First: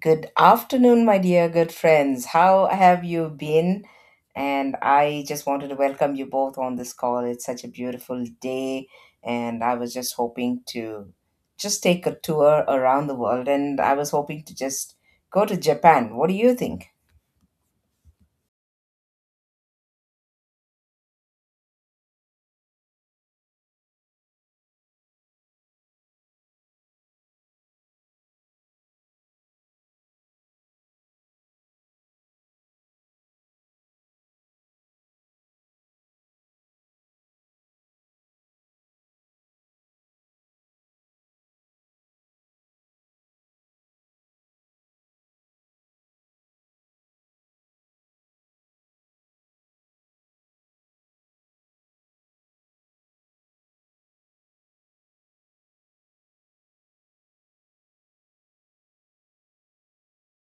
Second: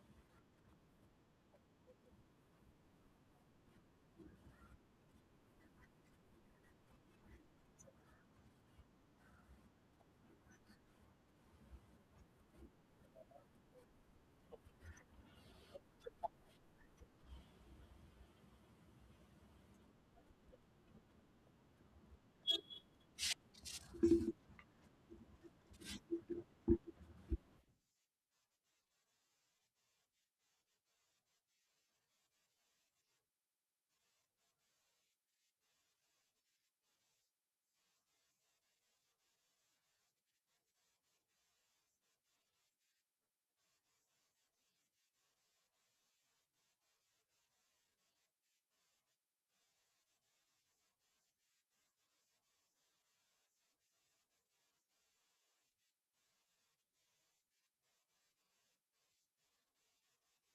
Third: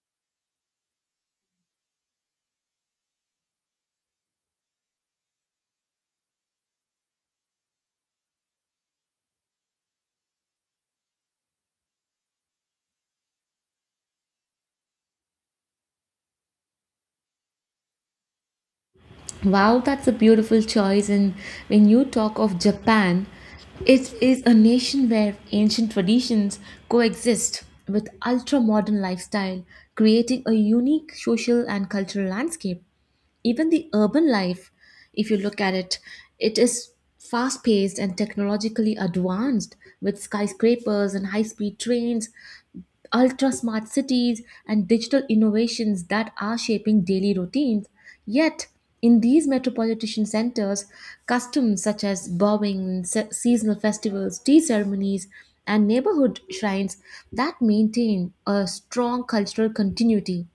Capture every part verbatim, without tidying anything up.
Good afternoon, my dear good friends. How have you been? And I just wanted to welcome you both on this call. It's such a beautiful day, and I was just hoping to just take a tour around the world, and I was hoping to just go to Japan. What do you think? Wow, that's a beautiful choice. And when you talk of Japan, it is a nation where ancient traditions coexist with ultra modern lifestyle, creating a unique social and cultural landscape. Even the urban life, if you look at it, it is fast paced and technologically advanced, with skyscrapers and high speed trains, ultra smart cities, and digital innovations that are shaping daily routines. Yet in these metropolitan centers, customs such as bowing, se- seasonal festivals, tea ceremonies, and neighborhood shrines that maintain a strong cultural continuity.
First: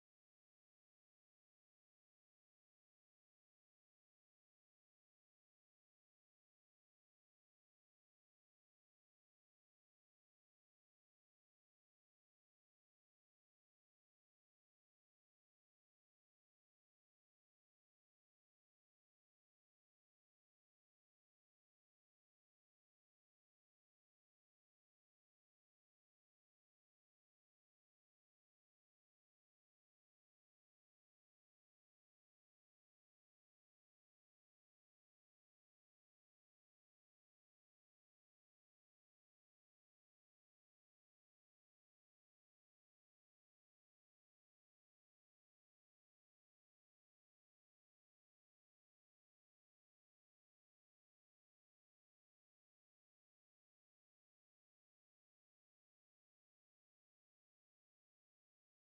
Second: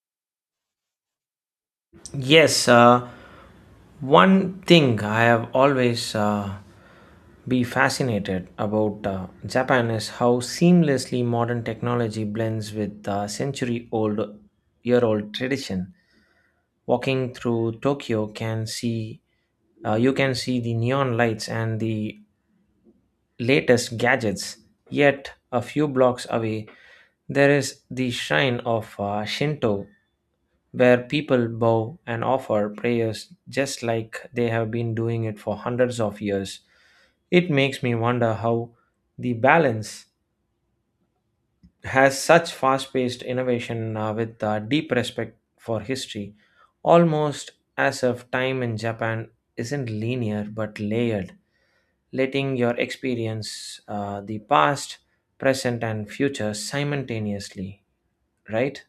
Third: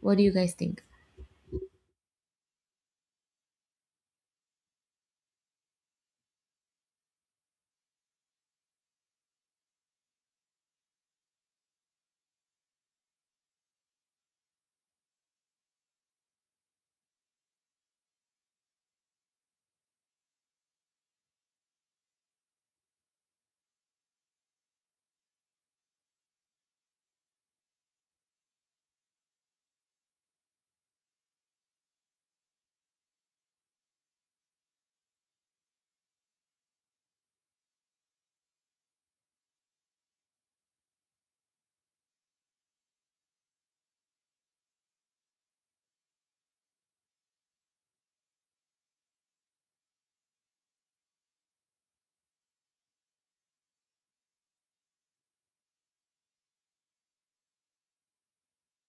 What do you guys think? Yes, uh, one thing I have always uh, be fascinated about uh, Japan is how seamlessly modern technology blends with uh, century-old, year-old tradition. Walking through Tokyo can see uh, you can see the neon lights and the latest gadgets. Yet a few blocks away, there is the shrine of uh, Shinto, where people bow and offer prayers just like they have been doing it for hundreds of years. It makes me wonder how the balance has such fast paced innovation uh, with uh, deep respect for history, almost as if time in Japan isn't linear but layered, letting your experience uh, the past, present, and future simultaneously, right?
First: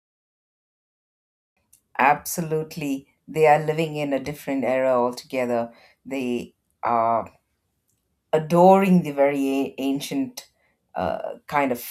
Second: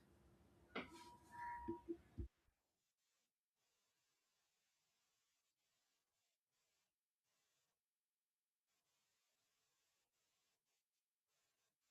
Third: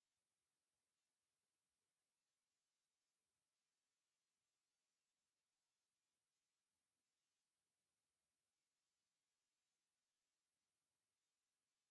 Absolutely. They are living in a different era altogether. They are adoring the very a- ancient uh, kind of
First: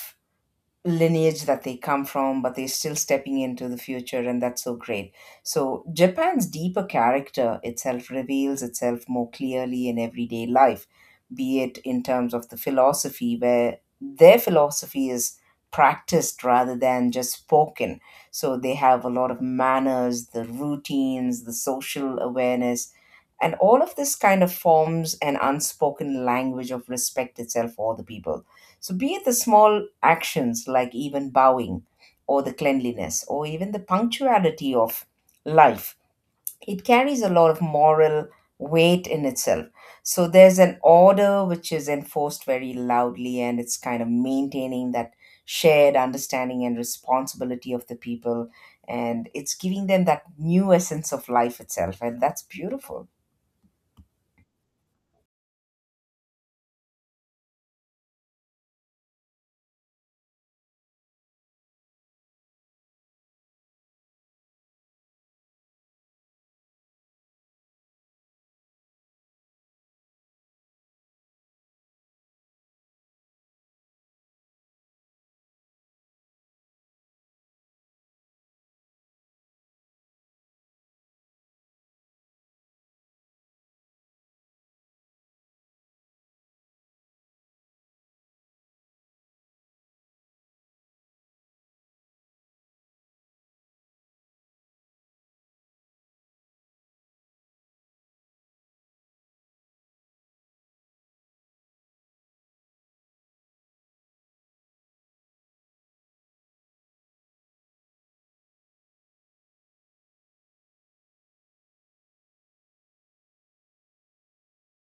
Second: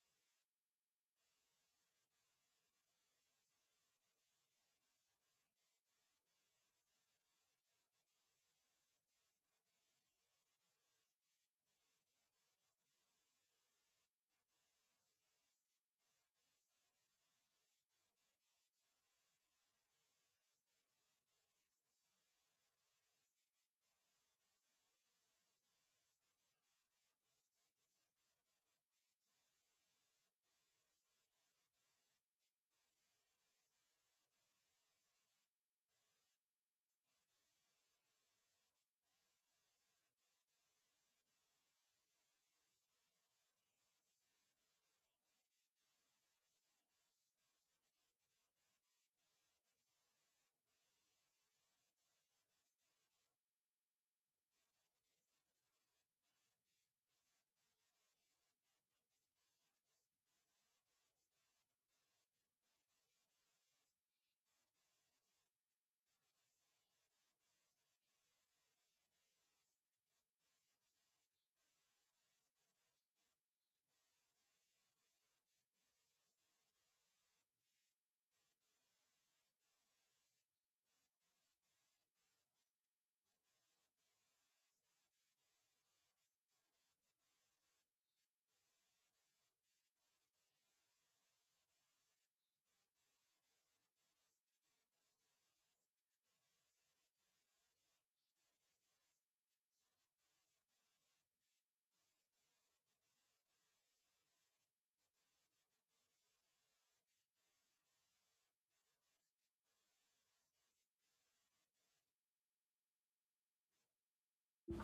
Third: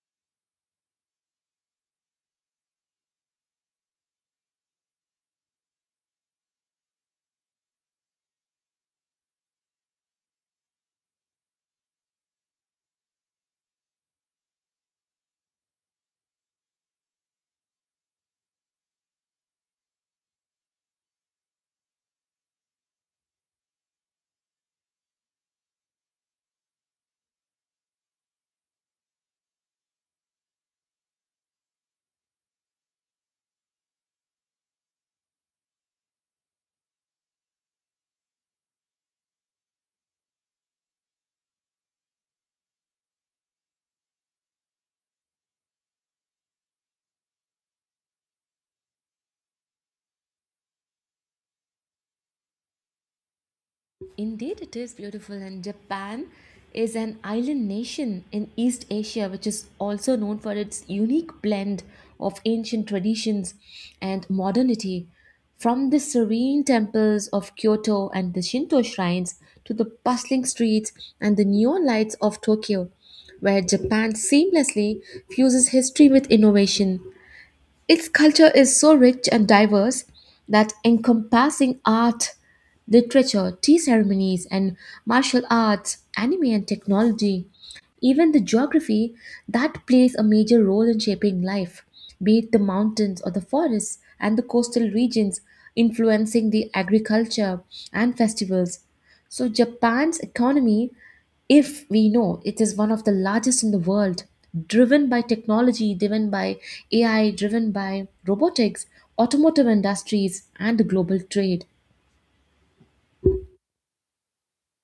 lineage that they come from, but they're still stepping into the future, and that's so great. So, Japan's deeper character itself reveals itself more clearly in everyday life, be it in terms of the philosophy, where their philosophy is practiced rather than just spoken. So, they have a lot of manners, the routines, the social awareness, and all of this kind of forms an unspoken language of respect itself for the people. So be it the small actions like even bowing or the cleanliness or even the punctuality of life, it carries a lot of moral weight in itself. So there's an order which is enforced very loudly, and it's kind of maintaining that shared understanding and responsibility of the people, and it's giving them that new essence of life itself, and that's beautiful. Indeed, it is beautiful. And Japan is an island nation in East Asia, which is also known for its unique blend of ancient traditions and modernity. From the serene temples of Kyoto and the Shinto shrines to the bustling streets and the neon lights of Tokyo, where Japan seamlessly fuses history with innovation. Its culture is so rich and diverse, that encompassing art, literature, tea ceremonies, and martial arts, anime, and technology. Even the geography that plays a major role in shaping life, be it the mountains or the forests and the coastal regions, influencing the agriculture and festivals. So, Japan's economy, if we know, it is one of the largest in the world, driven by technology, driven by A I, driven by robotics, automotive industries, and the global trade.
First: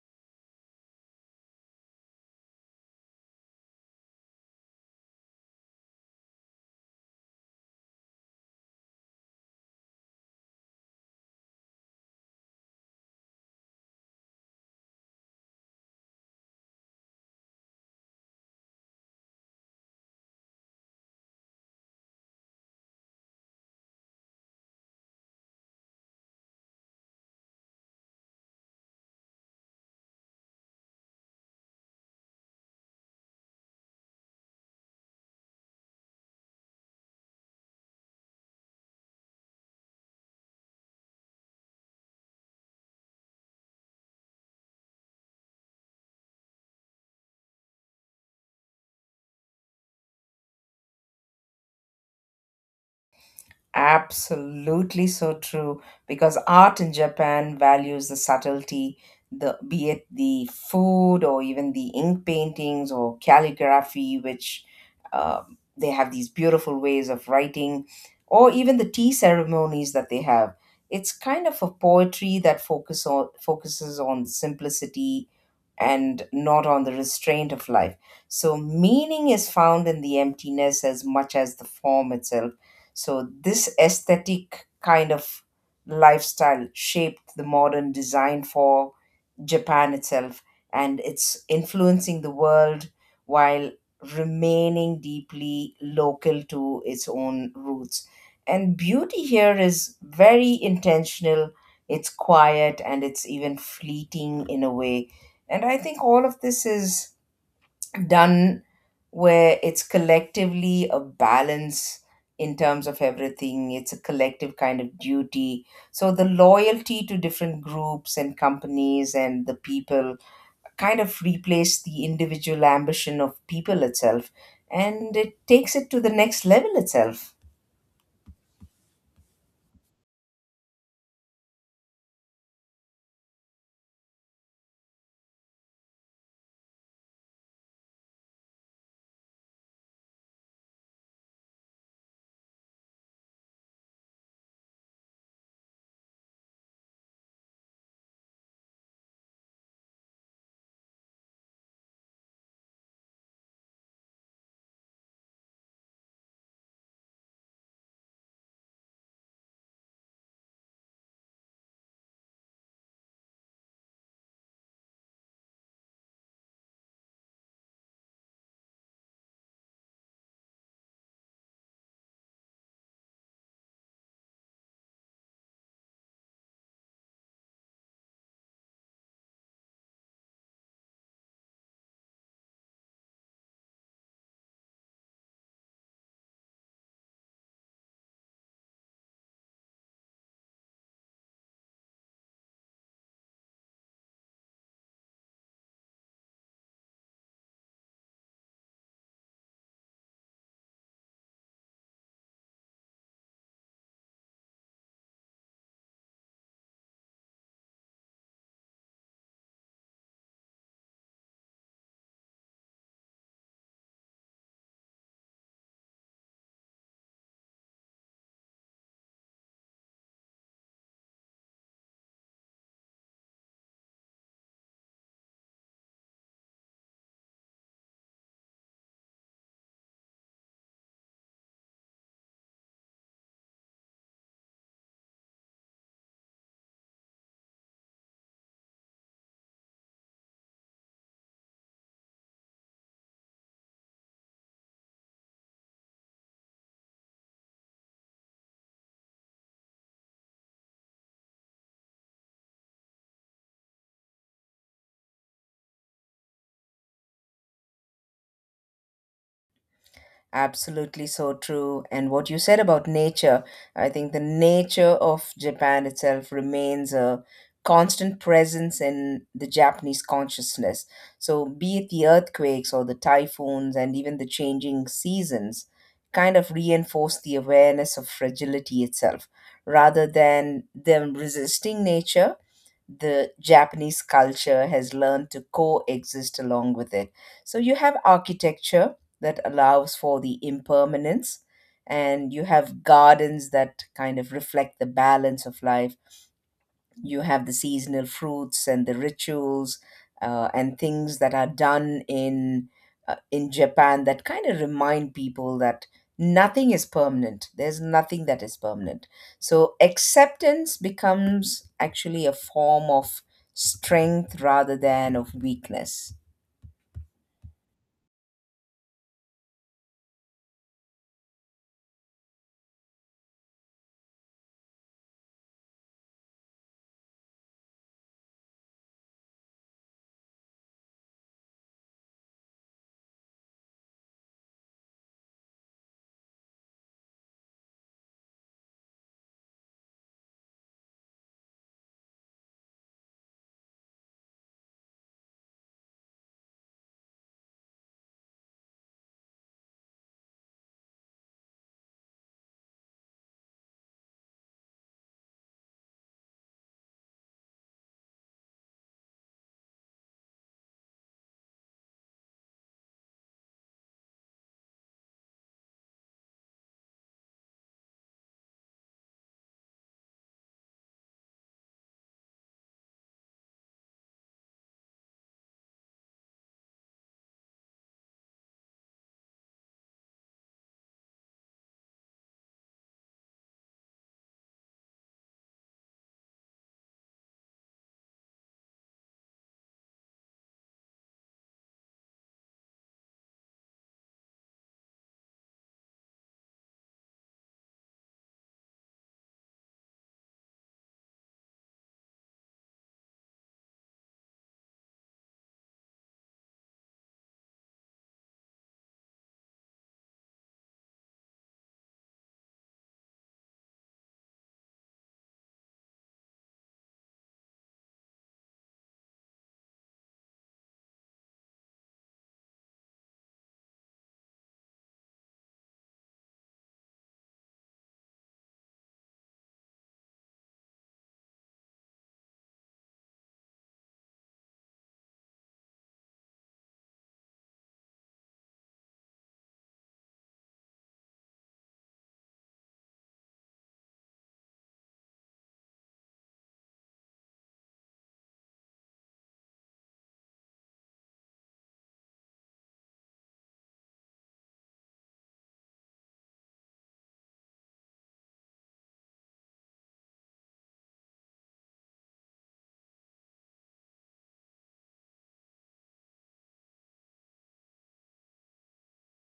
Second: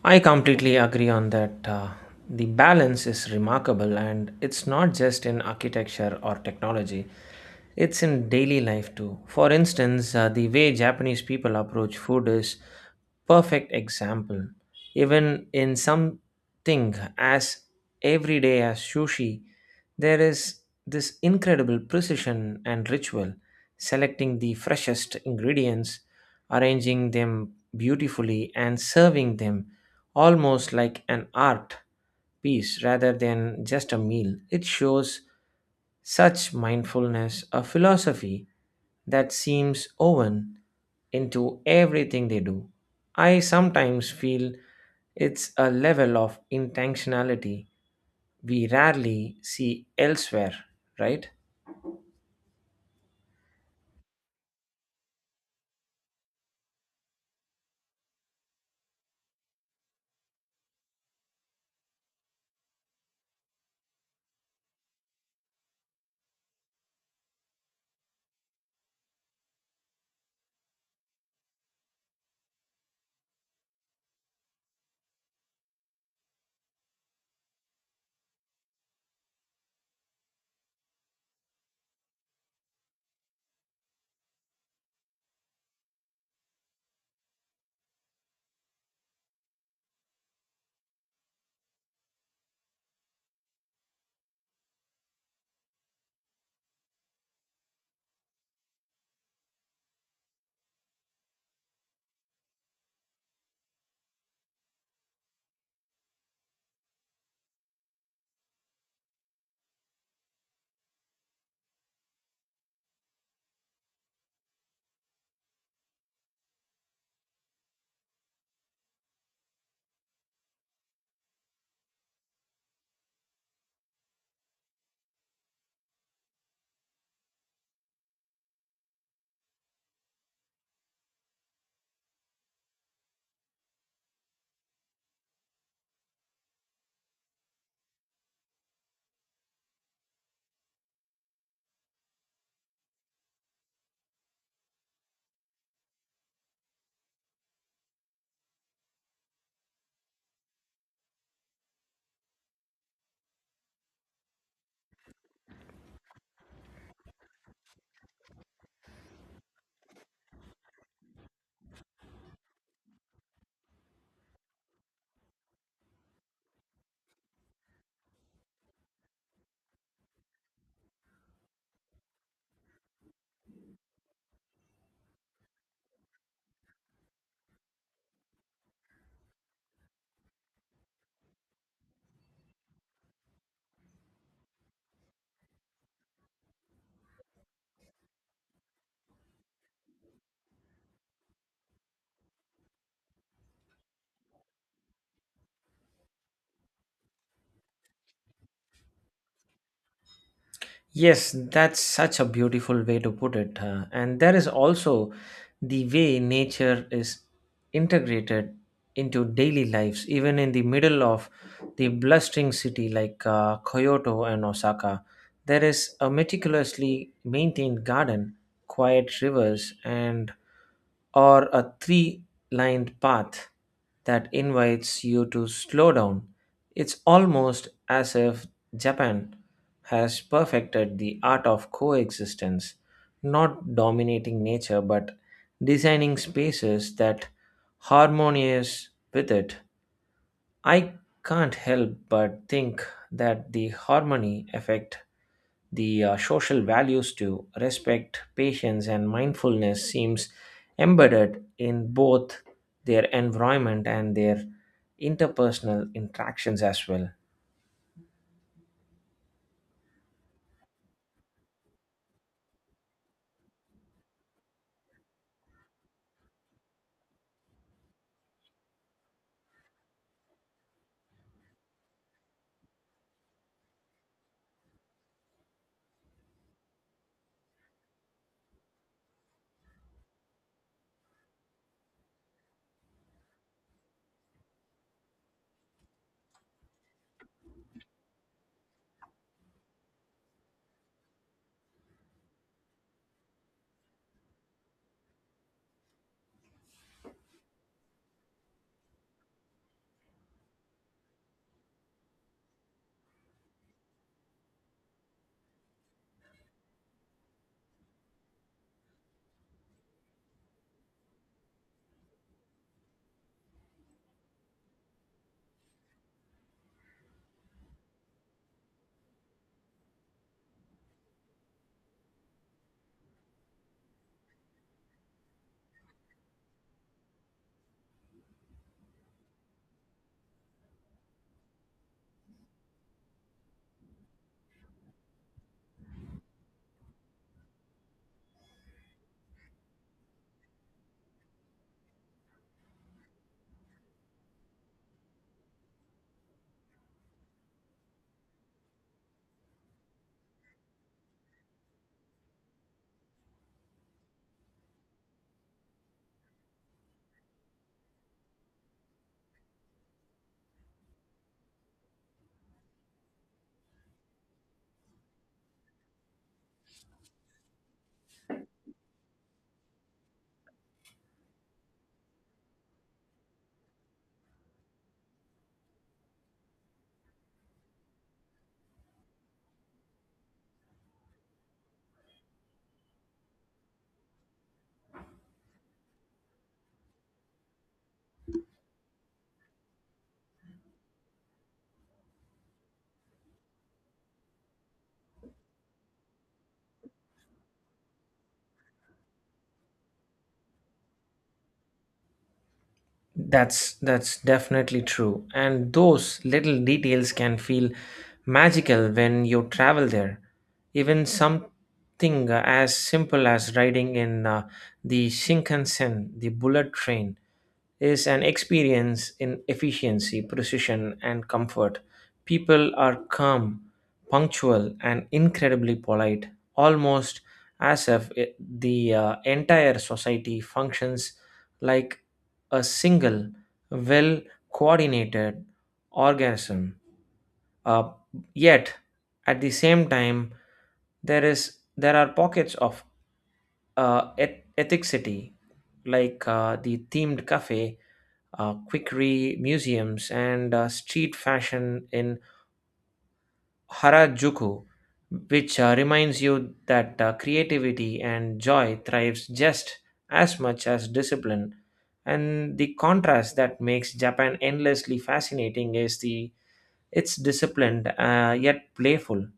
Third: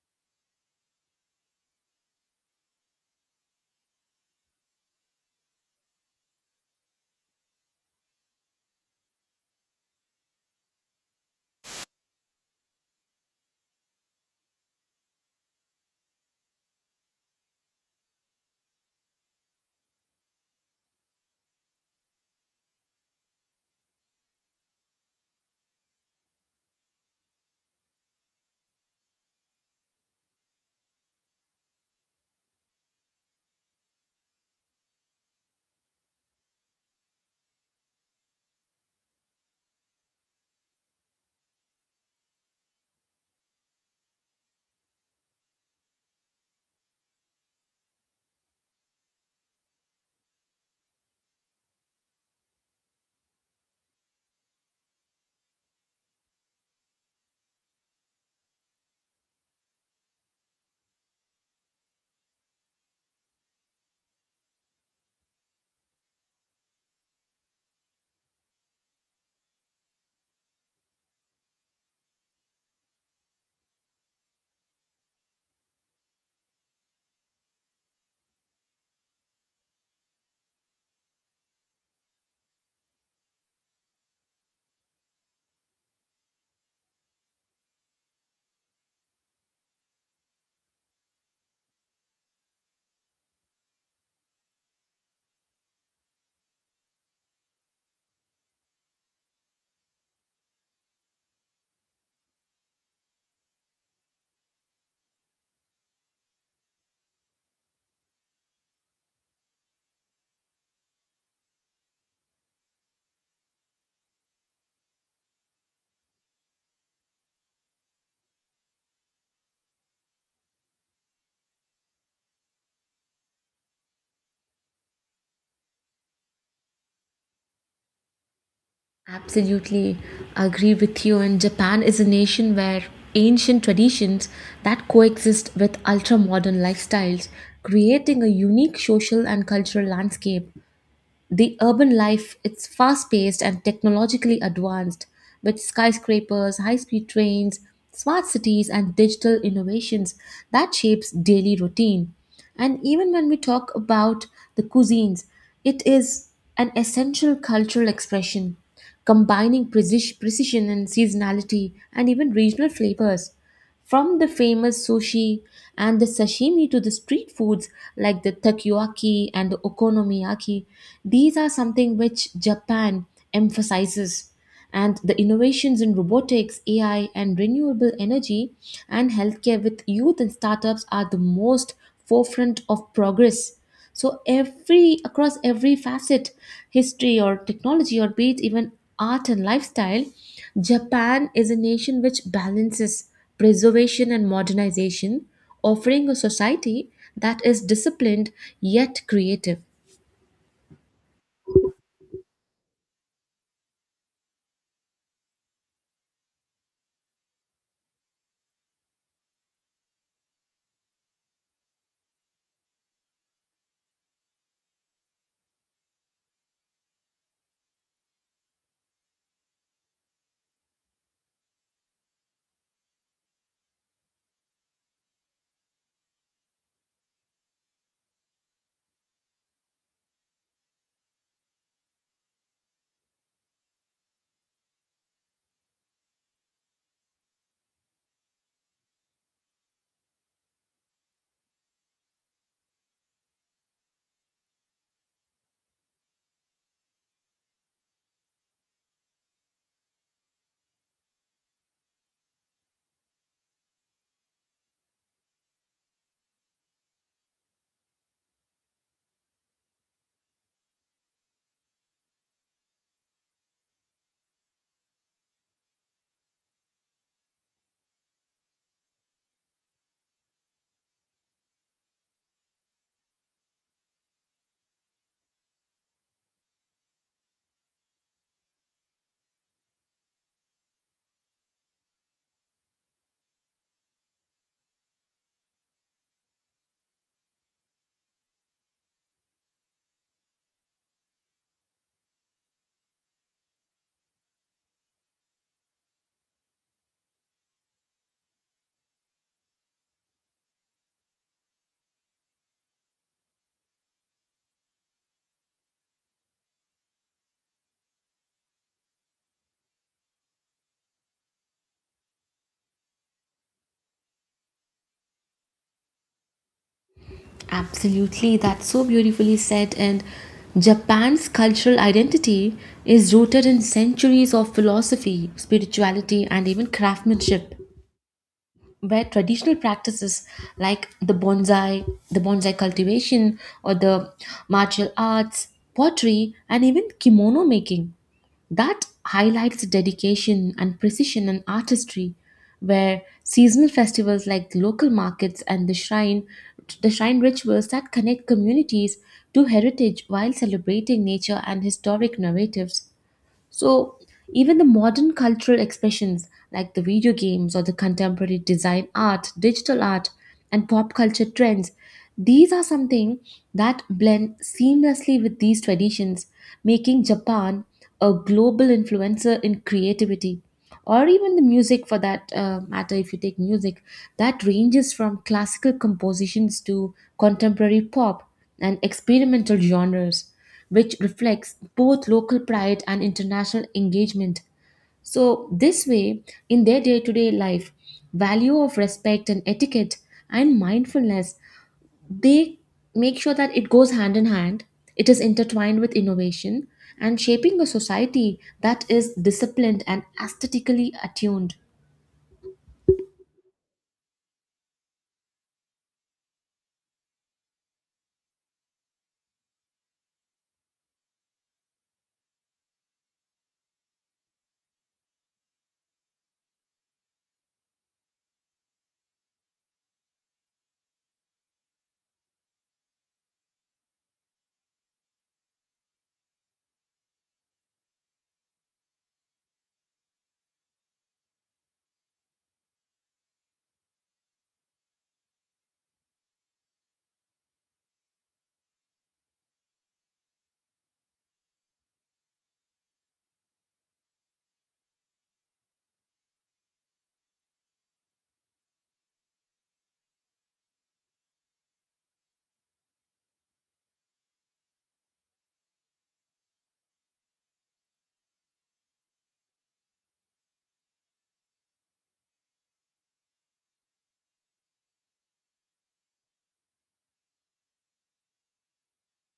I completely agree on that. Uh, the balance is remarkable, and it's not just in architecture or technology. It's in daily life too. For instance, uh, the way Japanese people approach food is perfect example. Even in something as everyday as sushi, there is this incredible precision and ritual, selecting the freshest ingredients, arranging them beautifully, and serving them almost like an art piece rather than just a meal. It shows such mindfulness, a philosophy that seems woven into everything they do. I sometimes feel it's a level of intentionality we rarely see elsewhere, right? Absolutely so true, because art in Japan values the subtlety, the, be it the food or even the ink paintings or calligraphy, which um they have these beautiful ways of writing, or even the tea ceremonies that they have. It's kind of a poetry that focus on, focuses on simplicity and not on the restraint of life. So meaning is found in the emptiness as much as the form itself. So, this aesthetic kind of lifestyle shaped the modern design for Japan itself, and it's influencing the world while remaining deeply local to its own roots. And beauty here is very intentional, it's quiet, and it's even fleeting in a way. And I think all of this is done where it's collectively a balance in terms of everything. It's a collective kind of duty. So the loyalty to different groups and companies and the people kind of replace the individual ambition of people itself, and it takes it to the next level itself. Absolutely agree with you. And Japan is a nation where ancient traditions that coexist with ultra modern lifestyles, creating a unique social and cultural landscape. The urban life, it's fast paced and technologically advanced, with skyscrapers, high speed trains, smart cities, and digital innovations that shapes daily routine. And even when we talk about the cuisines, it is an essential cultural expression, combining preci- precision and seasonality and even regional flavors. From the famous sushi and the sashimi to the street foods like the takoyaki and the okonomiyaki, these are something which Japan emphasizes. And the innovations in robotics, A I, and renewable energy and healthcare with youth and startups are the most forefront of progress. So every across every facet, history or technology, or be it even art and lifestyle, Japan is a nation which balances preservation and modernization, offering a society that is disciplined yet creative. Yes, that's such a beautiful way to put it. Uh, and there is also the way nature is integrated into daily lives, even in the middle of the blustering city like uh, Kyoto and Osaka. There is a meticulously maintained garden, quiet rivers, and or a three lined path that invites you to slow down. It's almost as if Japan has perfected the art of coexistence, not dominating nature but designing spaces that harmonious with it. I can't help but think that the harmony effect the uh, social values to respect patience and mindfulness seems embedded in both their environment and their interpersonal interactions as well. Absolutely so true. And what you said about nature, I think the nature of Japan itself remains a constant presence in the Japanese consciousness. So, be it the earthquakes or the typhoons and even the changing seasons, kind of reinforce the awareness of fragility itself. Rather than them resisting nature, the Japanese culture has learned to coexist along with it. So you have architecture that allows for the impermanence, and you have gardens that kind of reflect the balance of life. You have the seasonal fruits and the rituals uh, and things that are done in uh, in Japan that kind of remind people that nothing is permanent, there's nothing that is permanent. So acceptance becomes actually a form of strength rather than of weakness. Absolutely, that's so beautifully said. And Japan's cultural identity is rooted in centuries of philosophy, spirituality, and even craftsmanship, where traditional practices like the bonsai, the bonsai cultivation, or the martial arts, pottery, and even kimono making. That highlights the dedication and precision and artistry, where seasonal festivals like the local markets and the shrine, the shrine rituals that connect communities to heritage while celebrating nature and historic narratives. So, even the modern cultural expressions like the video games or the contemporary design art, digital art, and pop culture trends, these are something that blend seamlessly with these traditions, making Japan a global influencer in creativity. Or even the music, for that uh, matter, if you take music, that ranges from classical compositions to contemporary pop and experimental genres, which reflects both local pride and international engagement. So, this way, in their day to day life, value of respect and etiquette and mindfulness, they make sure that it goes hand in hand, it is intertwined with innovation and shaping a society that is disciplined and aesthetically attuned. That's that's definitely true. And those little details can feel magical when you travel there. Even something uh, as simple as riding in uh, the Shinkansen, the bullet train, is an experience in efficiency, precision, and comfort. People are calm, punctual, and incredibly polite, almost as if it- the uh, entire society functions like a single, well coordinated organism. Uh, Yet, at the same time, there is there are pockets of uh, eth- ethicity, like uh, the themed cafe, uh, quickery museums, and uh, street fashion in Harajuku, which uh, reminds you that uh, creativity and joy thrives just as much as discipline. And the contrast that makes Japan endlessly fascinating is the it's disciplined uh, yet playful,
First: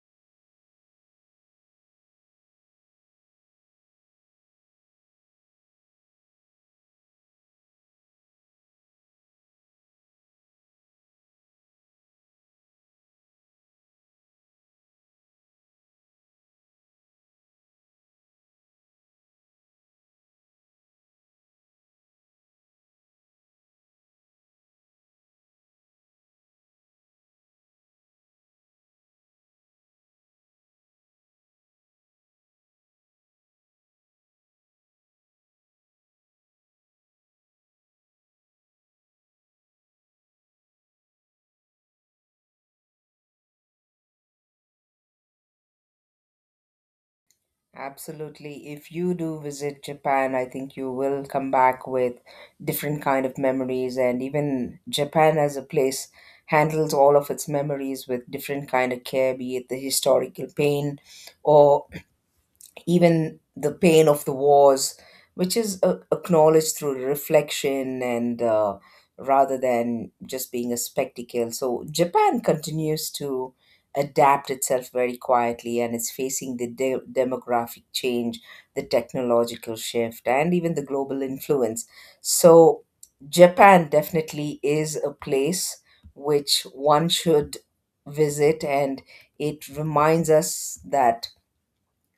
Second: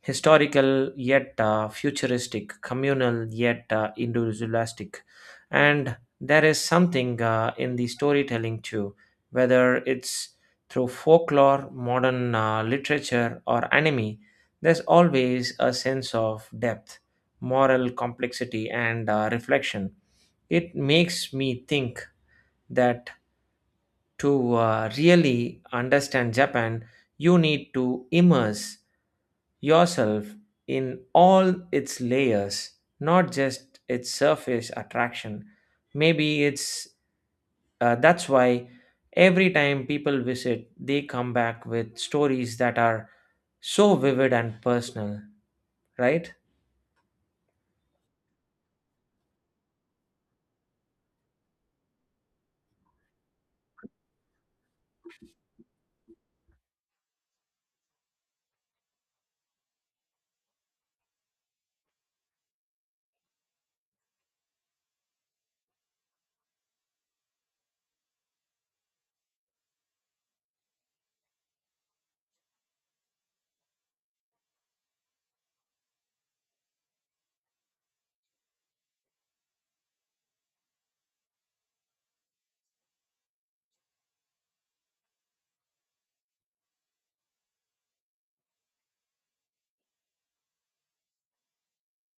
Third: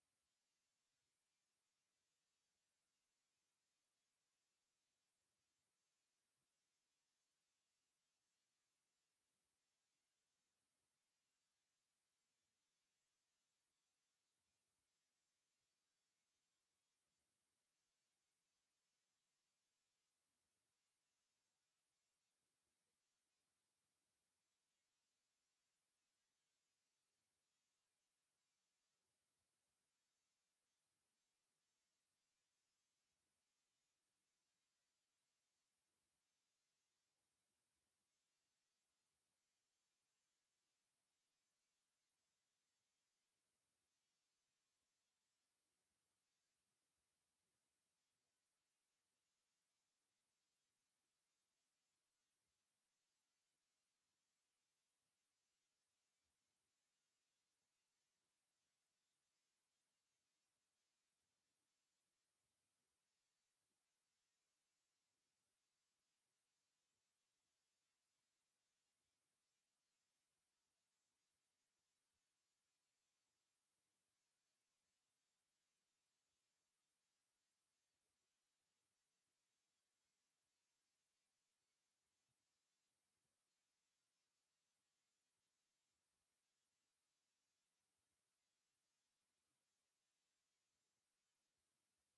historical yet uh, futuristic, communal yet uh, individualistic. And there is something uh, in the storytelling too, whether it's through folklore, modern uh, literature, or anime, there's always a sense of depth, moral complexity, and uh, reflection. It makes me think that to uh, really understand Japan, you need to immerse yourself in all its layers, not just its surface attraction. Maybe it's uh, that's why every time people visit, they come back with stories that are so vivid and personal, right? Absolutely. If you do visit Japan, I think you will come back with different kind of memories, and even Japan as a place handles all of its memories with different kind of care, be it the historical pain or even the pain of the wars, which is uh, acknowledged through reflection and uh, rather than just being a spectacle. So Japan continues to adapt itself very quietly, and it's facing the de- demographic change, the technological shift, and even the global influence. So Japan definitely is a place which one should visit, and it reminds us that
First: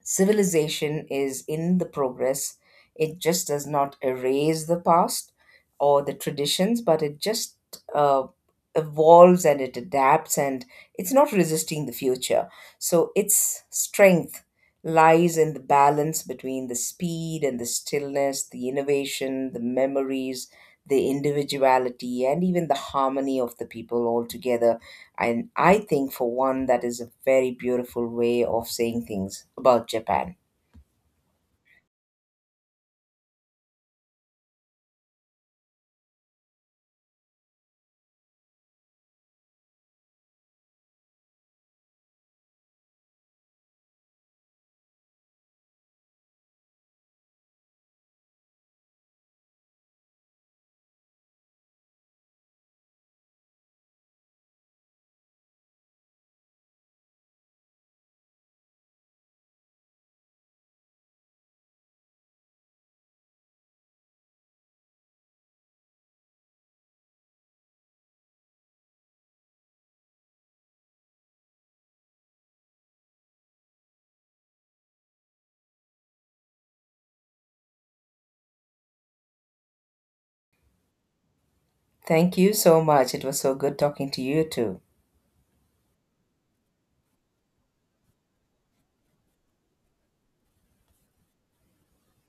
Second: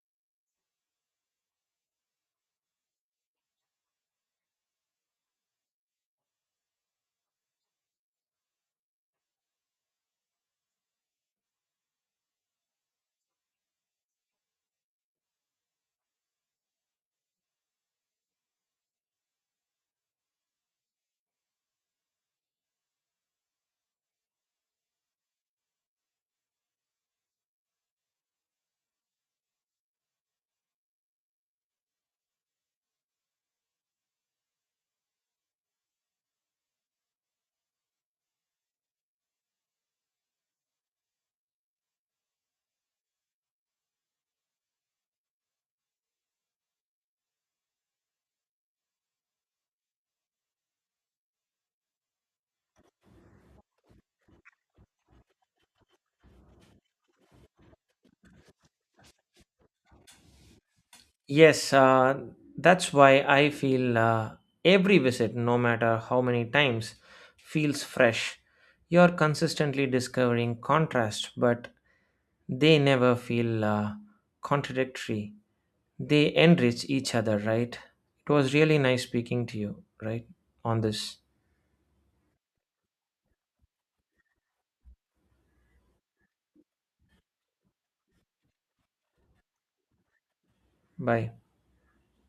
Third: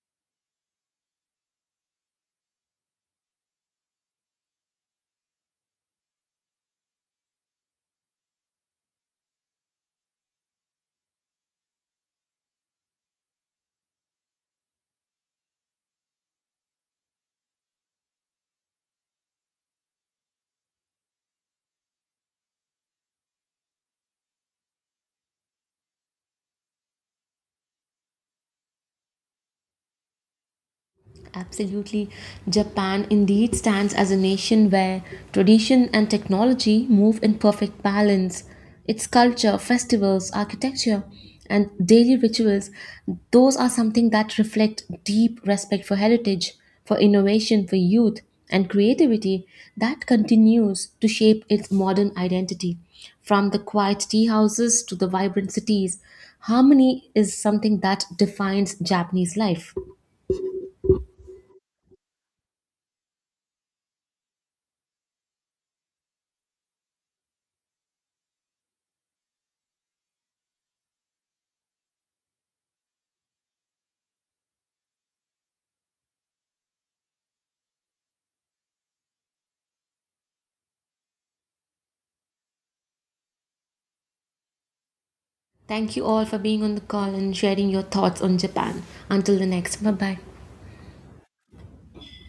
civilization is in the progress. It just does not erase the past or the traditions, but it just uh, evolves and it adapts, and it's not resisting the future. So its strength lies in the balance between the speed and the stillness, the innovation, the memories, the individuality, and even the harmony of the people all together. And I think, for one, that is a very beautiful way of saying things about Japan. Absolutely. Japan indeed stands as a nation where tradition and technology move in perfect balance. Its culture, festivals, architecture, and daily rituals, those are something that reflect deep respect for heritage, for innovation, for youth, and creativity that continues to shape its modern identity. From the quiet tea houses to the vibrant cities, harmony is something that defines Japanese life. Yes, uh, that's why I feel uh, every visit, no matter how many times, feels fresh. You're consistently discovering contrast, but they never feel uh, contradictory. They enrich each other, right? It was really nice speaking to you, right? On this. Thank you so much. It was so good talking to you too. Thank you all for being on the call and sharing your thoughts on Japan. Until the next, bye bye. Bye.